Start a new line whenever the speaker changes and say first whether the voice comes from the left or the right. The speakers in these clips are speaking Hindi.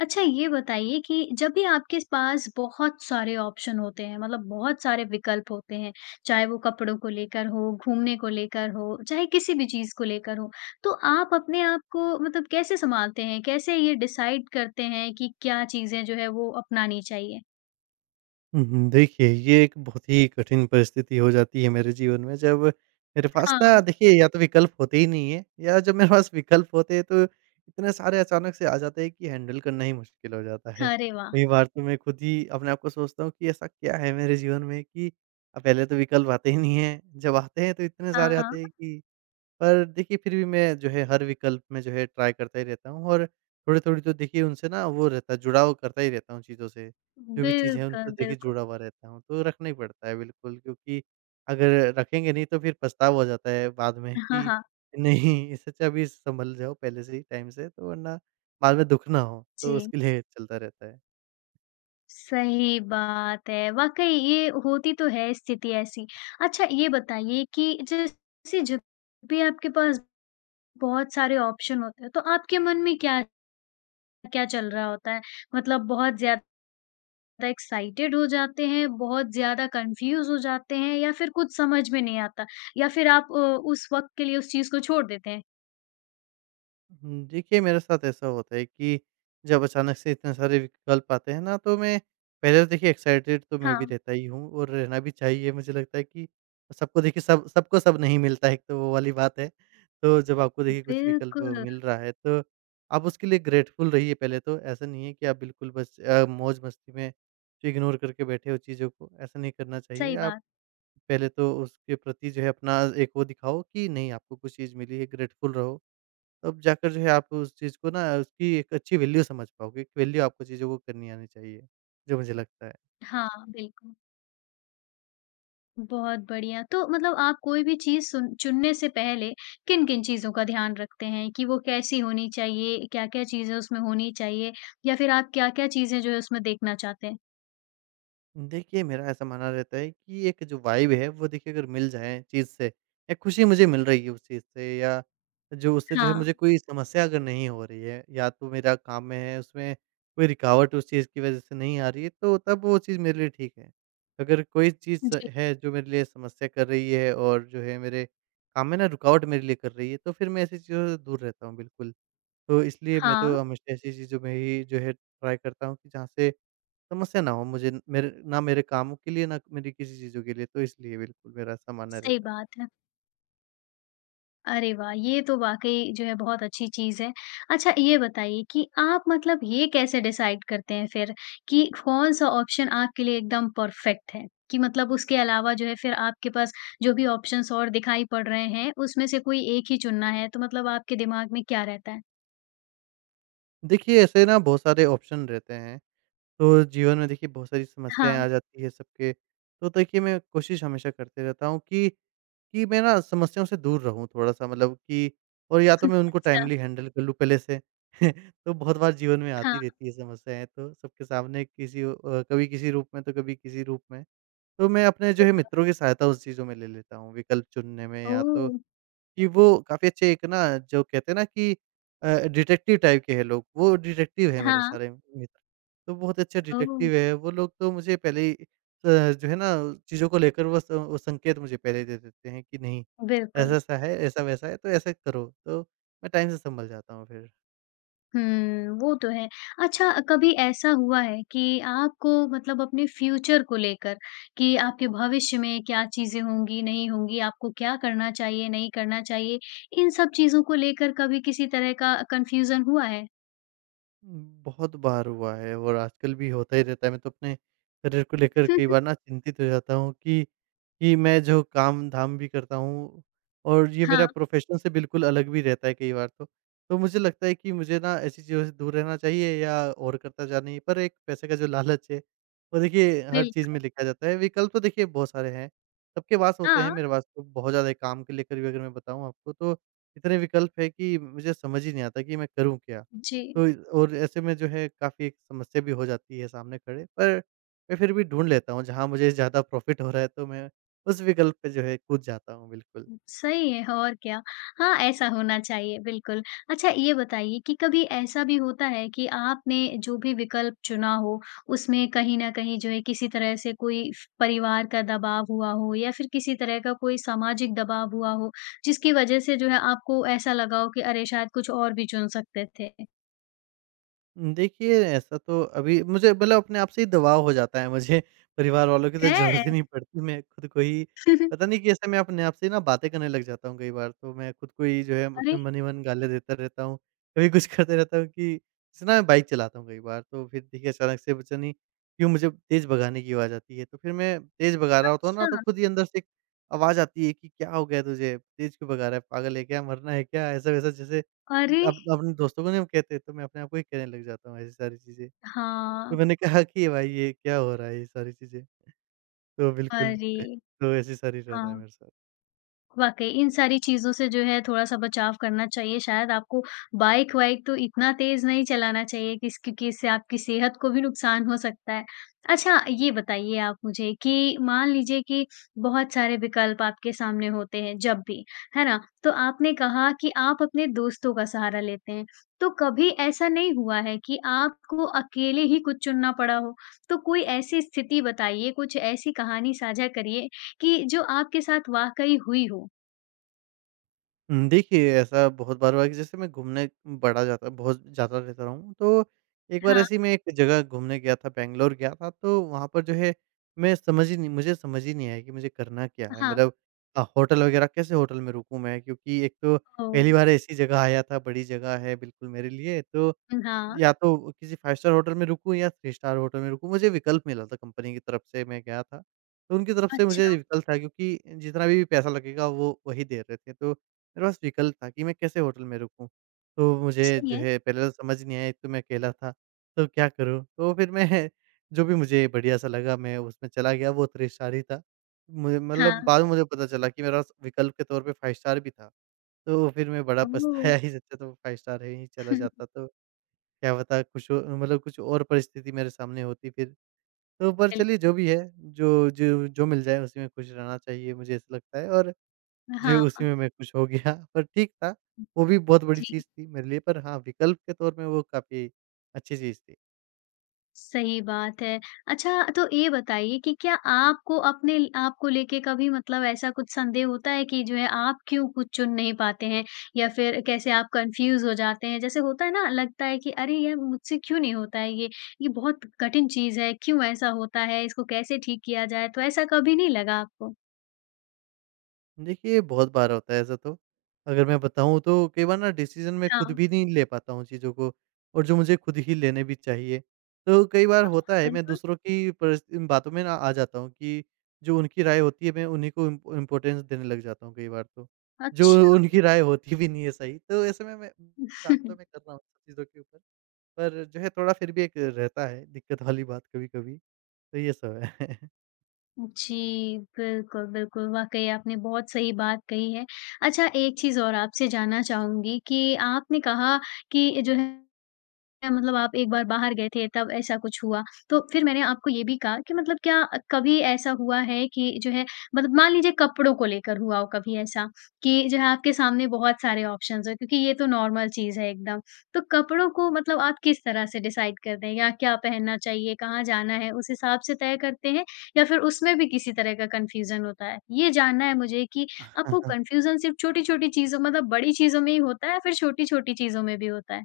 left: अच्छा ये बताइए कि जब भी आपके पास बहुत सारे ऑप्शन होते हैं मतलब बहुत सारे विकल्प होते हैं, चाहे वो कपड़ों को लेकर हो, घूमने को लेकर हो, चाहे किसी भी चीज़ को लेकर हो, तो आप अपने आप को मतलब कैसे सँभालते हैं? कैसे ये डिसाइड करते हैं कि क्या चीज़ें जो है वो अपनानी चाहिए?
right: हुँ, हुँ। देखिए, ये एक बहुत ही कठिन परिस्थिति हो जाती है मेरे जीवन में जब मेरे पास ना
left: हाँ,
right: देखिए या तो विकल्प होते ही नहीं है, या जब मेरे पास विकल्प होते हैं तो इतने सारे अचानक से आ जाते हैं कि हैंडल करना ही मुश्किल हो जाता है।
left: अरे वाह!
right: कई बार तो मैं खुद ही अपने आप को सोचता हूँ कि ऐसा क्या है मेरे जीवन में कि पहले तो विकल्प आते ही नहीं हैं, जब आते हैं तो इतने सारे
left: हाँ,
right: आते हैं कि। पर देखिए फिर भी मैं जो है हर विकल्प में जो है ट्राई करता ही रहता हूँ, और थोड़ी-थोड़ी तो देखिए उनसे ना वो रहता है जुड़ाव, करता ही रहता हूँ चीज़ों से। जो भी चीज़ है उनसे
left: बिल्कुल,
right: देखिए
left: बिल्कुल।
right: जुड़ा हुआ रहता हूँ, तो रखना ही पड़ता है बिल्कुल, क्योंकि अगर रखेंगे नहीं तो फिर पछतावा हो जाता है बाद में
left: हाँ,
right: कि
left: हाँ।
right: नहीं, इससे अच्छा अभी संभल जाओ पहले से ही टाइम से, तो वरना बाद में दुःख ना हो, तो
left: जी।
right: उसके लिए चलता रहता है।
left: सही बात है। वाक़ई ये होती तो है स्थिति ऐसी। अच्छा ये बताइए कि जैसे जब भी आपके पास बहुत सारे ऑप्शन होते हैं, तो आपके मन में क्या-क्या चल रहा होता है? मतलब बहुत ज़्यादा एक्साइटेड हो जाते हैं, बहुत ज़्यादा कन्फ्यूज़ हो जाते हैं या फिर कुछ समझ में नहीं आता? या फिर आप उस वक़्त के लिए उस चीज़ को छोड़ देते हैं?
right: देखिए मेरे साथ ऐसा होता है कि जब अचानक से इतने सारे विकल्प आते हैं ना तो मैं पहले तो देखिए एक्साइटेड तो मैं भी
left: हाँ,
right: रहता ही हूँ, और रहना भी चाहिए। मुझे लगता है कि सबको देखिए सब सबको सब नहीं मिलता है, एक तो वो वाली बात है। तो जब आपको देखिए कुछ विकल्प
left: बिल्कुल,
right: मिल रहा है तो आप उसके लिए ग्रेटफुल रहिए पहले तो। ऐसा नहीं है कि आप बिल्कुल बस मौज-मस्ती में इग्नोर करके बैठे हो चीज़ों को, ऐसा नहीं करना चाहिए।
left: सही
right: आप
left: बात।
right: पहले तो उसके प्रति जो है अपना एक वो दिखाओ कि नहीं, आपको कुछ चीज़ मिली है, ग्रेटफुल रहो। तब जाकर जो है आप उस चीज़ को ना उसकी एक अच्छी वैल्यू समझ पाओगे, एक वैल्यू आपको चीज़ों को करनी आनी चाहिए, जो मुझे लगता है।
left: हाँ, बिल्कुल। बहुत बढ़िया। तो मतलब आप कोई भी चीज़ सुन चुनने से पहले किन-किन चीज़ों का ध्यान रखते हैं कि वो कैसी होनी चाहिए? क्या-क्या चीज़ें उसमें होनी चाहिए? या फिर आप क्या-क्या चीज़ें जो है उसमें देखना चाहते हैं?
right: देखिए, मेरा ऐसा मानना रहता है कि एक जो वाइब है वो देखिए अगर मिल जाए चीज़ से, या खुशी मुझे मिल रही है उस चीज़ से, या जो उससे जो है
left: हाँ,
right: मुझे कोई समस्या अगर नहीं हो रही है, या तो मेरा काम में है उसमें कोई रुकावट उस चीज़ की वज़ह से नहीं आ रही है, तो तब वो चीज़ मेरे लिए ठीक है। अगर कोई चीज़
left: जी।
right: है जो मेरे लिए समस्या कर रही है और जो है मेरे काम में ना रुकावट मेरे लिए कर रही है, तो फिर मैं ऐसी चीज़ों से दूर रहता हूँ बिल्कुल। तो इसलिए मैं
left: हाँ,
right: तो हमेशा ऐसी चीज़ों में ही जो है ट्राई करता हूँ कि जहाँ से समस्या ना हो मुझे, मेरे ना मेरे कामों के लिए, ना मेरी किसी चीज़ों के लिए, तो इसलिए बिल्कुल मेरा ऐसा मानना
left: सही
right: रहता है।
left: बात है। अरे वाह! ये तो वाक़ई जो है बहुत अच्छी चीज़ है। अच्छा ये बताइए कि आप मतलब ये कैसे डिसाइड करते हैं फिर कि कौन-सा ऑप्शन आपके लिए एकदम परफ़ेक्ट है? कि मतलब उसके अलावा जो है फिर आपके पास जो भी ऑप्शंस और दिखाई पड़ रहे हैं, उसमें से कोई एक ही चुनना है, तो मतलब आपके दिमाग में क्या रहता है?
right: देखिए, ऐसे ना बहुत सारे ऑप्शन रहते हैं, तो जीवन में देखिए बहुत सारी समस्याएँ
left: हाँ,
right: आ जाती है सबके, तो देखिए मैं कोशिश हमेशा करते रहता हूँ कि मैं ना समस्याओं से दूर रहूँ थोड़ा-सा, मतलब कि और या तो मैं उनको
left: अच्छा।
right: टाइमली हैंडल कर लूँ पहले से। तो बहुत बार जीवन में आती
left: हाँ,
right: रहती है समस्याएँ, तो सबके सामने किसी कभी किसी रूप में तो कभी किसी रूप में। तो मैं अपने जो है
left: बिल्कुल।
right: मित्रों की सहायता उस चीज़ों में ले लेता हूँ, विकल्प चुनने में, या
left: ओह!
right: तो कि वो काफ़ी अच्छे एक ना, जो कहते हैं ना कि डिटेक्टिव टाइप के हैं लोग, वो डिटेक्टिव है मेरे
left: हाँ,
right: सारे मित्र। तो बहुत अच्छे
left: ओह!
right: डिटेक्टिव है, वो लोग तो मुझे पहले ही जो है ना चीज़ों को लेकर वो स वो संकेत मुझे पहले ही दे देते हैं कि नहीं,
left: बिल्कुल।
right: ऐसा-ऐसा है, ऐसा-वैसा है, तो ऐसा करो। तो मैं टाइम से संभल जाता हूँ फिर।
left: हुँ, वो तो है। अच्छा कभी ऐसा हुआ है कि आपको मतलब अपने फ्यूचर को लेकर कि आपके भविष्य में क्या चीज़ें होंगी, नहीं होंगी, आपको क्या करना चाहिए, नहीं करना चाहिए, इन सब चीज़ों को लेकर कभी किसी तरह का कन्फ्यूज़न हुआ है?
right: बहुत बार हुआ है और आजकल भी होता ही रहता है। मैं तो अपने करियर को लेकर
left: हुँ,
right: कई
left: हुँ।
right: बार ना चिंतित हो जाता हूँ कि मैं जो काम-धाम भी करता हूँ, और ये
left: हाँ,
right: मेरा प्रोफ़ेशन से बिल्कुल अलग भी रहता है कई बार तो। तो मुझे लगता है कि मुझे ना ऐसी चीज़ों से दूर रहना चाहिए या और करता जाना चाहिए, पर एक पैसे का जो लालच है, वो देखिए हर
left: बिल
right: चीज़ में लिखा जाता है। विकल्प तो देखिए बहुत सारे हैं, सबके पास होते हैं,
left: हाँ,
right: मेरे पास तो बहुत ज़्यादा है काम को लेकर भी, अगर मैं बताऊँ आपको तो इतने विकल्प हैं कि मुझे समझ ही नहीं आता कि मैं करूँ क्या?
left: जी।
right: और ऐसे में जो है काफ़ी एक समस्या भी हो जाती है सामने खड़े, पर मैं फिर भी ढूँढ लेता हूँ, जहाँ मुझे ज़्यादा प्रॉफ़िट हो रहा है तो मैं उस विकल्प पे जो है कूद जाता हूँ, बिल्कुल।
left: सही है और क्या। हाँ, ऐसा होना चाहिए बिल्कुल। अच्छा ये बताइए कि कभी ऐसा भी होता है कि आपने जो भी विकल्प चुना हो, उसमें कहीं न कहीं जो है किसी तरह से कोई फ परिवार का दबाव हुआ हो या फिर किसी तरह का कोई सामाजिक दबाव हुआ हो, जिसकी वजह से जो है आपको ऐसा लगा हो कि अरे शायद कुछ और भी चुन सकते थे?
right: देखिए, ऐसा तो अभी मुझे मतलब अपने आप से ही दबाव हो जाता है मुझे, परिवार वालों की तो
left: है?
right: ज़रूरत ही नहीं पड़ती, मैं खुद को ही पता नहीं कैसे मैं अपने आप से ना बातें करने लग जाता हूँ कई बार, तो मैं खुद को ही जो है
left: अरे
right: अपने मन ही मन गालियाँ देता रहता हूँ। कभी कुछ करते रहता हूँ कि जैसे ना मैं बाइक चलाता हूँ कई बार, तो फिर देखिए अचानक से पता नहीं क्यों मुझे तेज़ भगाने की आवाज़ आती है, तो फिर मैं तेज़ भगा रहा होता हूँ ना,
left: अच्छा!
right: तो खुद ही अंदर से एक आवाज़ आती है कि, "क्या हो गया तुझे? तेज़ क्यों भगा रहा है? पागल है क्या? मरना है क्या?" ऐसा-वैसा, जैसे
left: अरे!
right: अब अपने दोस्तों को नहीं हम कहते, तो मैं अपने आप को ही कहने लग जाता हूँ ऐसी सारी चीज़ें।
left: हाँ,
right: तो मैंने कहा कि भाई, ये क्या हो रहा है ये सारी चीज़ें, तो बिल्कुल,
left: अरे!
right: तो ऐसे सारी रहता है
left: हाँ।
right: मेरे साथ।
left: वाक़ई, इन सारी चीज़ों से जो है थोड़ा-सा बचाव करना चाहिए शायद आपको, बाइक-वाइक तो इतना तेज़ नहीं चलाना चाहिए किस क्योंकि इससे आपकी सेहत को भी नुकसान हो सकता है। अच्छा ये बताइए आप मुझे कि मान लीजिए कि बहुत सारे विकल्प आपके सामने होते हैं जब भी, है ना? तो आपने कहा कि आप अपने दोस्तों का सहारा लेते हैं, तो कभी ऐसा नहीं हुआ है कि आपको अकेले ही कुछ चुनना पड़ा हो? तो कोई ऐसी स्थिति बताइए, कुछ ऐसी कहानी साझा करिए कि जो आपके साथ वाक़ई हुई हो।
right: देखिए, ऐसा बहुत बार हुआ है कि जैसे मैं घूमने बड़ा जाता बहुत जाता रहता रहा हूँ, तो एक बार
left: हाँ,
right: ऐसे ही मैं एक जगह घूमने गया था, बैंगलोर गया था, तो वहाँ पर जो है मैं समझ ही नहीं मुझे समझ ही नहीं आया कि मुझे करना क्या है?
left: हाँ,
right: मतलब होटल वगैरह, कैसे होटल में रुकूँ मैं? क्योंकि एक तो
left: ओह!
right: पहली बार ऐसी जगह आया था, बड़ी जगह है बिल्कुल मेरे लिए, तो
left: हाँ,
right: या तो किसी 5 स्टार होटल में रुकूँ या 3 स्टार होटल में रुकूँ, मुझे विकल्प मिला था, कंपनी की तरफ से मैं गया था। तो उनकी तरफ से मुझे
left: अच्छा,
right: विकल्प था क्योंकि जितना भी पैसा लगेगा वो वही दे रहे थे, तो मेरे पास विकल्प था कि मैं कैसे होटल में रुकूँ? तो मुझे
left: सही
right: जो
left: है।
right: है पहले तो समझ नहीं आया, एक तो मैं अकेला था, तो क्या करूँ? तो फिर मैं जो भी मुझे बढ़िया-सा लगा मैं उसमें चला गया, वो 3 स्टार ही था। मुझे मतलब
left: हाँ,
right: बाद में मुझे पता चला कि मेरे पास विकल्प के तौर पे 5 स्टार भी था। तो फिर मैं बड़ा
left: ओह!
right: पछताया, इससे अच्छा तो 5 स्टार है ही चला जाता तो क्या पता कुछ ओ मतलब कुछ और परिस्थिति मेरे सामने होती फिर। तो पर चलिए,
left: बिल्कुल,
right: जो भी है, जो जो जो मिल जाए उसी में खुश रहना चाहिए मुझे ऐसा लगता है, और जी,
left: हाँ,
right: उसी में मैं खुश हो गया पर ठीक था, वो भी बहुत बड़ी
left: जी,
right: चीज़ थी मेरे लिए, पर हाँ, विकल्प के तौर में वो काफ़ी अच्छी चीज़ थी।
left: सही बात है। अच्छा तो ये बताइए कि क्या आपको अपने आप को लेके कभी मतलब ऐसा कुछ संदेह होता है कि जो है आप क्यों कुछ चुन नहीं पाते हैं या फिर कैसे आप कन्फ्यूज़ हो जाते हैं? जैसे होता है ना लगता है कि अरे यार मुझसे क्यों नहीं होता है ये? ये बहुत कठिन चीज़ है, क्यों ऐसा होता है? इसको कैसे ठीक किया जाए? तो ऐसा कभी नहीं लगा आपको?
right: देखिए, बहुत बार होता है ऐसा तो। अगर मैं बताऊँ तो कई बार ना डिसीज़न मैं
left: हाँ,
right: खुद भी नहीं ले पाता हूँ चीज़ों को, और जो मुझे खुद ही लेने भी चाहिए। तो कई बार
left: हाँ,
right: होता है मैं
left: बिल्कुल,
right: दूसरों की परिस बातों में ना आ जाता हूँ कि जो उनकी राय होती है मैं उन्हीं को इम इम्पोर्टेंस देने लग जाता हूँ कई बार तो। जो
left: अच्छा।
right: उनकी राय होती भी नहीं है सही। तो ऐसे में मैं काम तो मैं कर रहा हूँ सब चीज़ों के ऊपर, पर जो है थोड़ा फिर भी एक रहता है दिक्कत वाली बात कभी-कभी। तो ये सब है।
left: जी, बिल्कुल, बिल्कुल, वाक़ई आपने बहुत सही बात कही है। अच्छा एक चीज़ और आपसे जानना चाहूँगी कि आपने कहा कि जो है क्या मतलब आप एक बार बाहर गए थे तब ऐसा कुछ हुआ। तो फिर मैंने आपको ये भी कहा कि मतलब क्या कभी ऐसा हुआ है कि जो है मतलब मान लीजिए कपड़ों को लेकर हुआ हो कभी ऐसा कि जो है आपके सामने बहुत सारे ऑप्शंस हो क्योंकि ये तो नॉर्मल चीज़ है एकदम। तो कपड़ों को मतलब आप किस तरह से डिसाइड करते हैं या क्या पहनना चाहिए, कहाँ जाना है उस हिसाब से तय करते हैं या फिर उसमें भी किसी तरह का कन्फ्यूज़न होता है? ये जानना है मुझे कि आपको कन्फ्यूज़न सिर्फ़ छोटी-छोटी चीज़ों मतलब बड़ी चीज़ों में ही होता है या फिर छोटी-छोटी चीज़ों में भी होता है?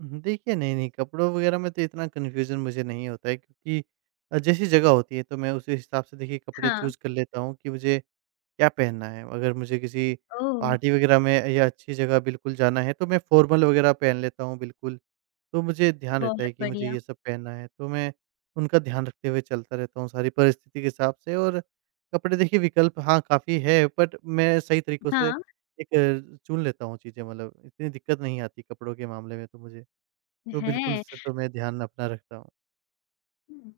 right: देखिए नहीं-नहीं कपड़ों वगैरह में तो इतना कन्फ्यूज़न मुझे नहीं होता है, क्योंकि जैसी जगह होती है तो मैं उसी हिसाब से देखिए कपड़े
left: हाँ।
right: चूज़ कर लेता हूँ कि मुझे क्या पहनना है। अगर मुझे किसी
left: ओह!
right: पार्टी वगैरह में या अच्छी जगह बिल्कुल जाना है तो मैं फ़ॉर्मल वगैरह पहन लेता हूँ बिल्कुल। तो मुझे ध्यान
left: बहुत
right: रहता है कि मुझे
left: बढ़िया।
right: ये सब पहनना है, तो मैं उनका ध्यान रखते हुए चलता रहता हूँ सारी परिस्थिति के हिसाब से, और कपड़े देखिए विकल्प हाँ, काफ़ी है, बट मैं सही तरीकों से
left: हाँ,
right: एक चुन लेता हूँ चीज़ें, मतलब इतनी दिक्कत नहीं आती कपड़ों के मामले में तो मुझे। तो बिल्कुल
left: है।
right: इससे तो मैं ध्यान अपना रखता हूँ।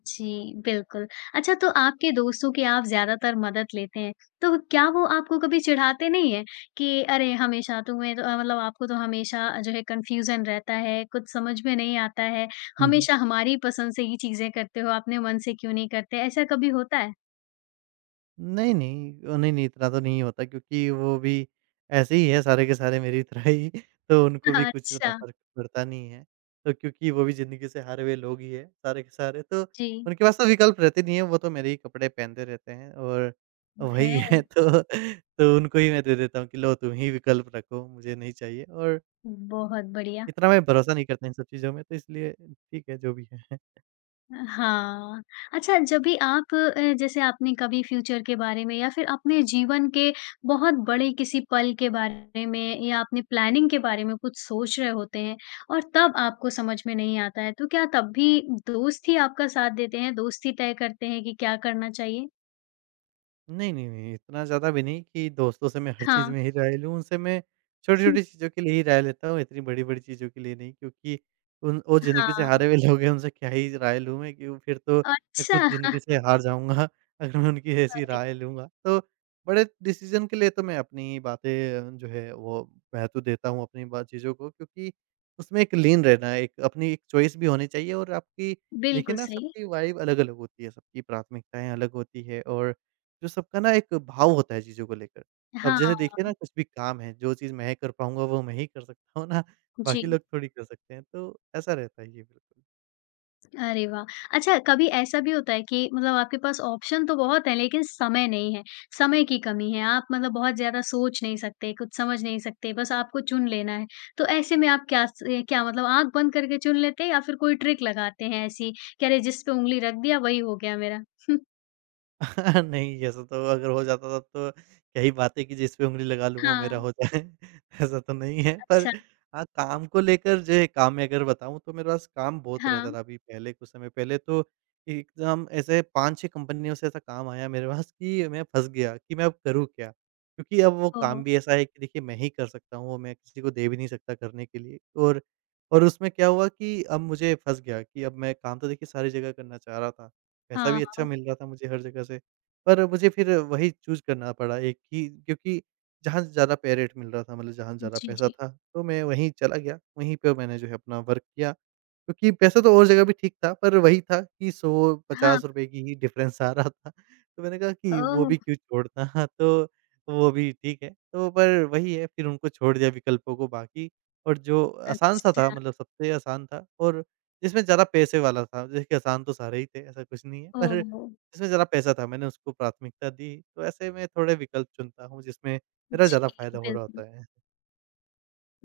left: जी, बिल्कुल। अच्छा तो आपके दोस्तों की आप ज़्यादातर मदद लेते हैं, तो क्या वो आपको कभी चिढ़ाते नहीं हैं कि अरे! हमेशा तुम्हें तो मतलब आपको तो हमेशा जो है कन्फ्यूज़न रहता है, कुछ समझ में नहीं आता है,
right: हुँ, हुँ।
left: हमेशा हमारी पसंद से ही चीज़ें करते हो, अपने मन से क्यों नहीं करते? ऐसा कभी होता है?
right: नहीं, नहीं नहीं, नहीं इतना तो नहीं होता, क्योंकि वो भी ऐसे ही है सारे के सारे मेरी तरह ही तो उनको भी कुछ इतना
left: अच्छा,
right: फ़र्क पड़ता नहीं है। तो क्योंकि वो भी ज़िंदगी से हारे हुए लोग ही हैं सारे के सारे, तो
left: जी,
right: उनके पास तो विकल्प रहते नहीं है, वो तो मेरे ही कपड़े पहनते रहते हैं और वही
left: है।
right: है तो उनको ही मैं दे देता हूँ कि लो तुम ही विकल्प रखो मुझे नहीं चाहिए, और
left: बहुत बढ़िया।
right: इतना मैं भरोसा नहीं करता इन सब चीज़ों में, तो इसलिए ठीक है जो भी है।
left: हाँ, अच्छा जब भी आप जैसे आपने कभी फ्यूचर के बारे में या फिर अपने जीवन के बहुत बड़े किसी पल के बारे में या अपने प्लानिंग के बारे में कुछ सोच रहे होते हैं और तब आपको समझ में नहीं आता है, तो क्या तब भी दोस्त ही आपका साथ देते हैं, दोस्त ही तय करते हैं कि क्या करना चाहिए?
right: नहीं, नहीं, नहीं, इतना ज़्यादा भी नहीं कि दोस्तों से मैं हर चीज़
left: हाँ,
right: में ही राय लूँ। उनसे मैं छोटी-छोटी चीज़ों के लिए ही राय लेता हूँ, इतनी बड़ी-बड़ी चीज़ों के लिए नहीं, क्योंकि उन वो ज़िंदगी से
left: हाँ,
right: हारे हुए लोग हैं। उनसे क्या ही राय लूँ मैं, क्यों? फिर तो मैं
left: अच्छा
right: खुद ज़िंदगी से हार जाऊँगा अगर मैं उनकी ऐसी
left: अरे!
right: राय लूँगा। तो बड़े डिसीज़न के लिए तो मैं अपनी बातें, जो है, वो महत्व देता हूँ अपनी बा चीज़ों को, क्योंकि उसमें एक लीन रहना, एक अपनी एक चॉइस भी होनी चाहिए, और आपकी
left: बिल्कुल
right: देखिए ना,
left: सही।
right: सबकी वाइब अलग-अलग होती है, सबकी प्राथमिकताएँ अलग होती है, और जो सबका ना एक भाव होता है चीज़ों को लेकर। अब
left: हाँ,
right: जैसे देखिए ना, कुछ भी काम है, जो चीज़ मैं कर पाऊँगा वो मैं ही कर सकता हूँ ना, बाकी
left: जी।
right: लोग थोड़ी कर सकते हैं। तो ऐसा रहता है ये, बिल्कुल।
left: अरे वाह! अच्छा कभी ऐसा भी होता है कि मतलब आपके पास ऑप्शन तो बहुत है लेकिन समय नहीं है, समय की कमी है, आप मतलब बहुत ज़्यादा सोच नहीं सकते, कुछ समझ नहीं सकते, बस आपको चुन लेना है। तो ऐसे में आप क्या मतलब आँख बंद करके चुन लेते हैं या फिर कोई ट्रिक लगाते हैं ऐसी कि अरे जिस पे ऊँगली रख दिया वही हो गया मेरा?
right: नहीं, ऐसा तो अगर हो जाता तब तो क्या ही बात है कि जिस पे उँगली लगा लूँ वो
left: हाँ,
right: मेरा हो जाए। ऐसा तो नहीं है। पर
left: अच्छा,
right: हाँ, काम को लेकर, जो है काम में अगर बताऊँ, तो मेरे पास काम बहुत
left: हाँ,
right: रहता था अभी, पहले कुछ समय पहले तो एकदम ऐसे 5-6 कंपनियों से ऐसा काम आया मेरे पास कि मैं फँस गया कि मैं अब करूँ क्या? क्योंकि अब वो
left: ओह!
right: काम भी ऐसा है कि देखिए मैं ही कर सकता हूँ, वो मैं किसी को दे भी नहीं सकता करने के लिए। और और उसमें क्या हुआ कि अब मुझे फँस गया कि अब मैं काम तो देखिए सारी जगह करना चाह रहा था, पैसा भी
left: हाँ,
right: अच्छा मिल रहा था मुझे हर जगह से। पर मुझे फिर वही चूज़ करना पड़ा एक ही, क्योंकि जहाँ ज़्यादा पे रेट मिल रहा था, मतलब जहाँ ज़्यादा
left: जी,
right: पैसा
left: जी।
right: था, तो मैं वहीं चला गया, वहीं पे मैंने, जो है, अपना वर्क किया। क्योंकि पैसा तो और जगह भी ठीक था, पर वही था कि
left: हाँ,
right: 100-50 रुपए की ही डिफ़रेंस आ रहा था। तो मैंने कहा कि वो भी
left: ओह!
right: क्यों छोड़ना? हाँ, तो वो भी ठीक है। तो पर वही है, फिर उनको छोड़ दिया विकल्पों को बाकी, और जो आसान सा था,
left: अच्छा,
right: मतलब सबसे आसान था, और जिसमें ज़्यादा पैसे वाला था। देखिए, आसान तो सारे ही थे, ऐसा कुछ नहीं है, पर
left: ओह!
right: जिसमें ज़रा पैसा था मैंने उसको प्राथमिकता दी। तो ऐसे मैं थोड़े विकल्प चुनता हूँ जिसमें मेरा ज़्यादा
left: जी,
right: फ़ायदा हो रहा
left: बिल्कुल।
right: होता है।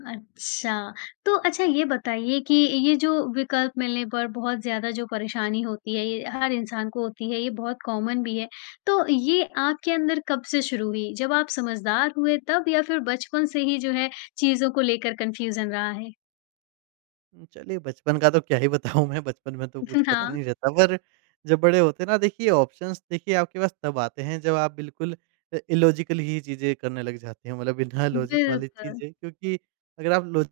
left: अच्छा, तो अच्छा ये बताइए कि ये जो विकल्प मिलने पर बहुत ज़्यादा जो परेशानी होती है, ये हर इंसान को होती है, ये बहुत कॉमन भी है। तो ये आपके अंदर कब से शुरू हुई? जब आप समझदार हुए तब या फिर बचपन से ही जो है चीज़ों को लेकर कन्फ्यूज़न रहा है?
right: चलिए बचपन का तो क्या ही बताऊँ, मैं बचपन में तो कुछ पता
left: हाँ,
right: नहीं रहता। पर जब बड़े होते हैं ना, देखिए ऑप्शंस देखिए आपके पास तब आते हैं जब आप बिल्कुल इलॉजिकल ही चीज़ें करने लग जाते हैं, मतलब बिना लॉजिक वाली
left: बिल्कुल।
right: चीज़ें। क्योंकि अगर आप लॉ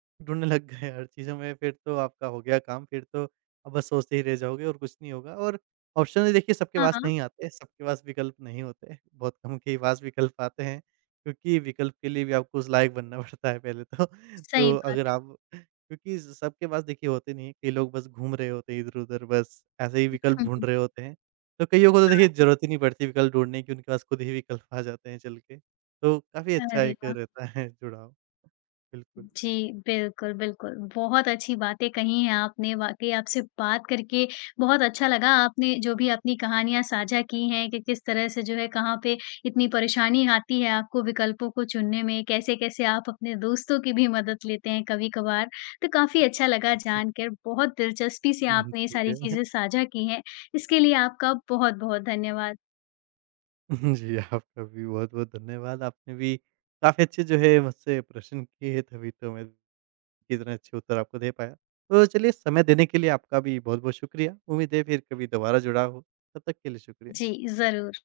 right: ढूँढने लग गए हर चीज़ों में, फिर तो आपका हो गया काम। फिर तो अब बस सोचते ही रह जाओगे और कुछ नहीं होगा। और ऑप्शन भी देखिए सबके
left: हाँ,
right: पास
left: हाँ,
right: नहीं आते, सबके पास विकल्प नहीं होते, बहुत कम के ही पास विकल्प आते हैं, क्योंकि विकल्प के लिए भी आपको उस लायक बनना पड़ता है पहले तो।
left: सही
right: तो अगर
left: बात है।
right: आप, क्योंकि स सबके पास देखिए होते नहीं हैं, कई लोग बस घूम रहे होते हैं इधर-उधर, बस ऐसे ही विकल्प
left: हुँ, हुँ।
right: ढूँढ रहे होते हैं। तो कइयों को तो देखिए ज़रूरत ही नहीं पड़ती विकल्प ढूँढने की, उनके पास खुद ही विकल्प आ जाते हैं चल के। तो काफ़ी अच्छा
left: अरे
right: एक
left: वाह!
right: रहता है जुड़ाव। बिल्कुल।
left: जी, बिल्कुल, बिल्कुल। बहुत अच्छी बातें कही हैं आपने, वाक़ई आपसे बात करके बहुत अच्छा लगा। आपने जो भी अपनी कहानियाँ साझा की हैं कि किस तरह से जो है कहाँ पे इतनी परेशानी आती है आपको विकल्पों को चुनने में, कैसे-कैसे आप अपने दोस्तों की भी मदद लेते हैं कभी-कभार। तो काफ़ी अच्छा लगा जानकर, बहुत दिलचस्पी से
right: हुँ, हुँ,
left: आपने ये
right: ठीक
left: सारी
right: है।
left: चीज़ें साझा की हैं। इसके लिए आपका बहुत-बहुत धन्यवाद।
right: जी, आपका भी बहुत-बहुत धन्यवाद। आपने भी काफ़ी अच्छे, जो है, मुझसे प्रश्न किए, तभी तो मैं इतने अच्छे उत्तर आपको दे पाया। तो चलिए, समय देने के लिए आपका भी बहुत-बहुत शुक्रिया। उम्मीद है फिर कभी दोबारा जुड़ा हो। तब तक के लिए शुक्रिया।
left: जी, ज़रूर।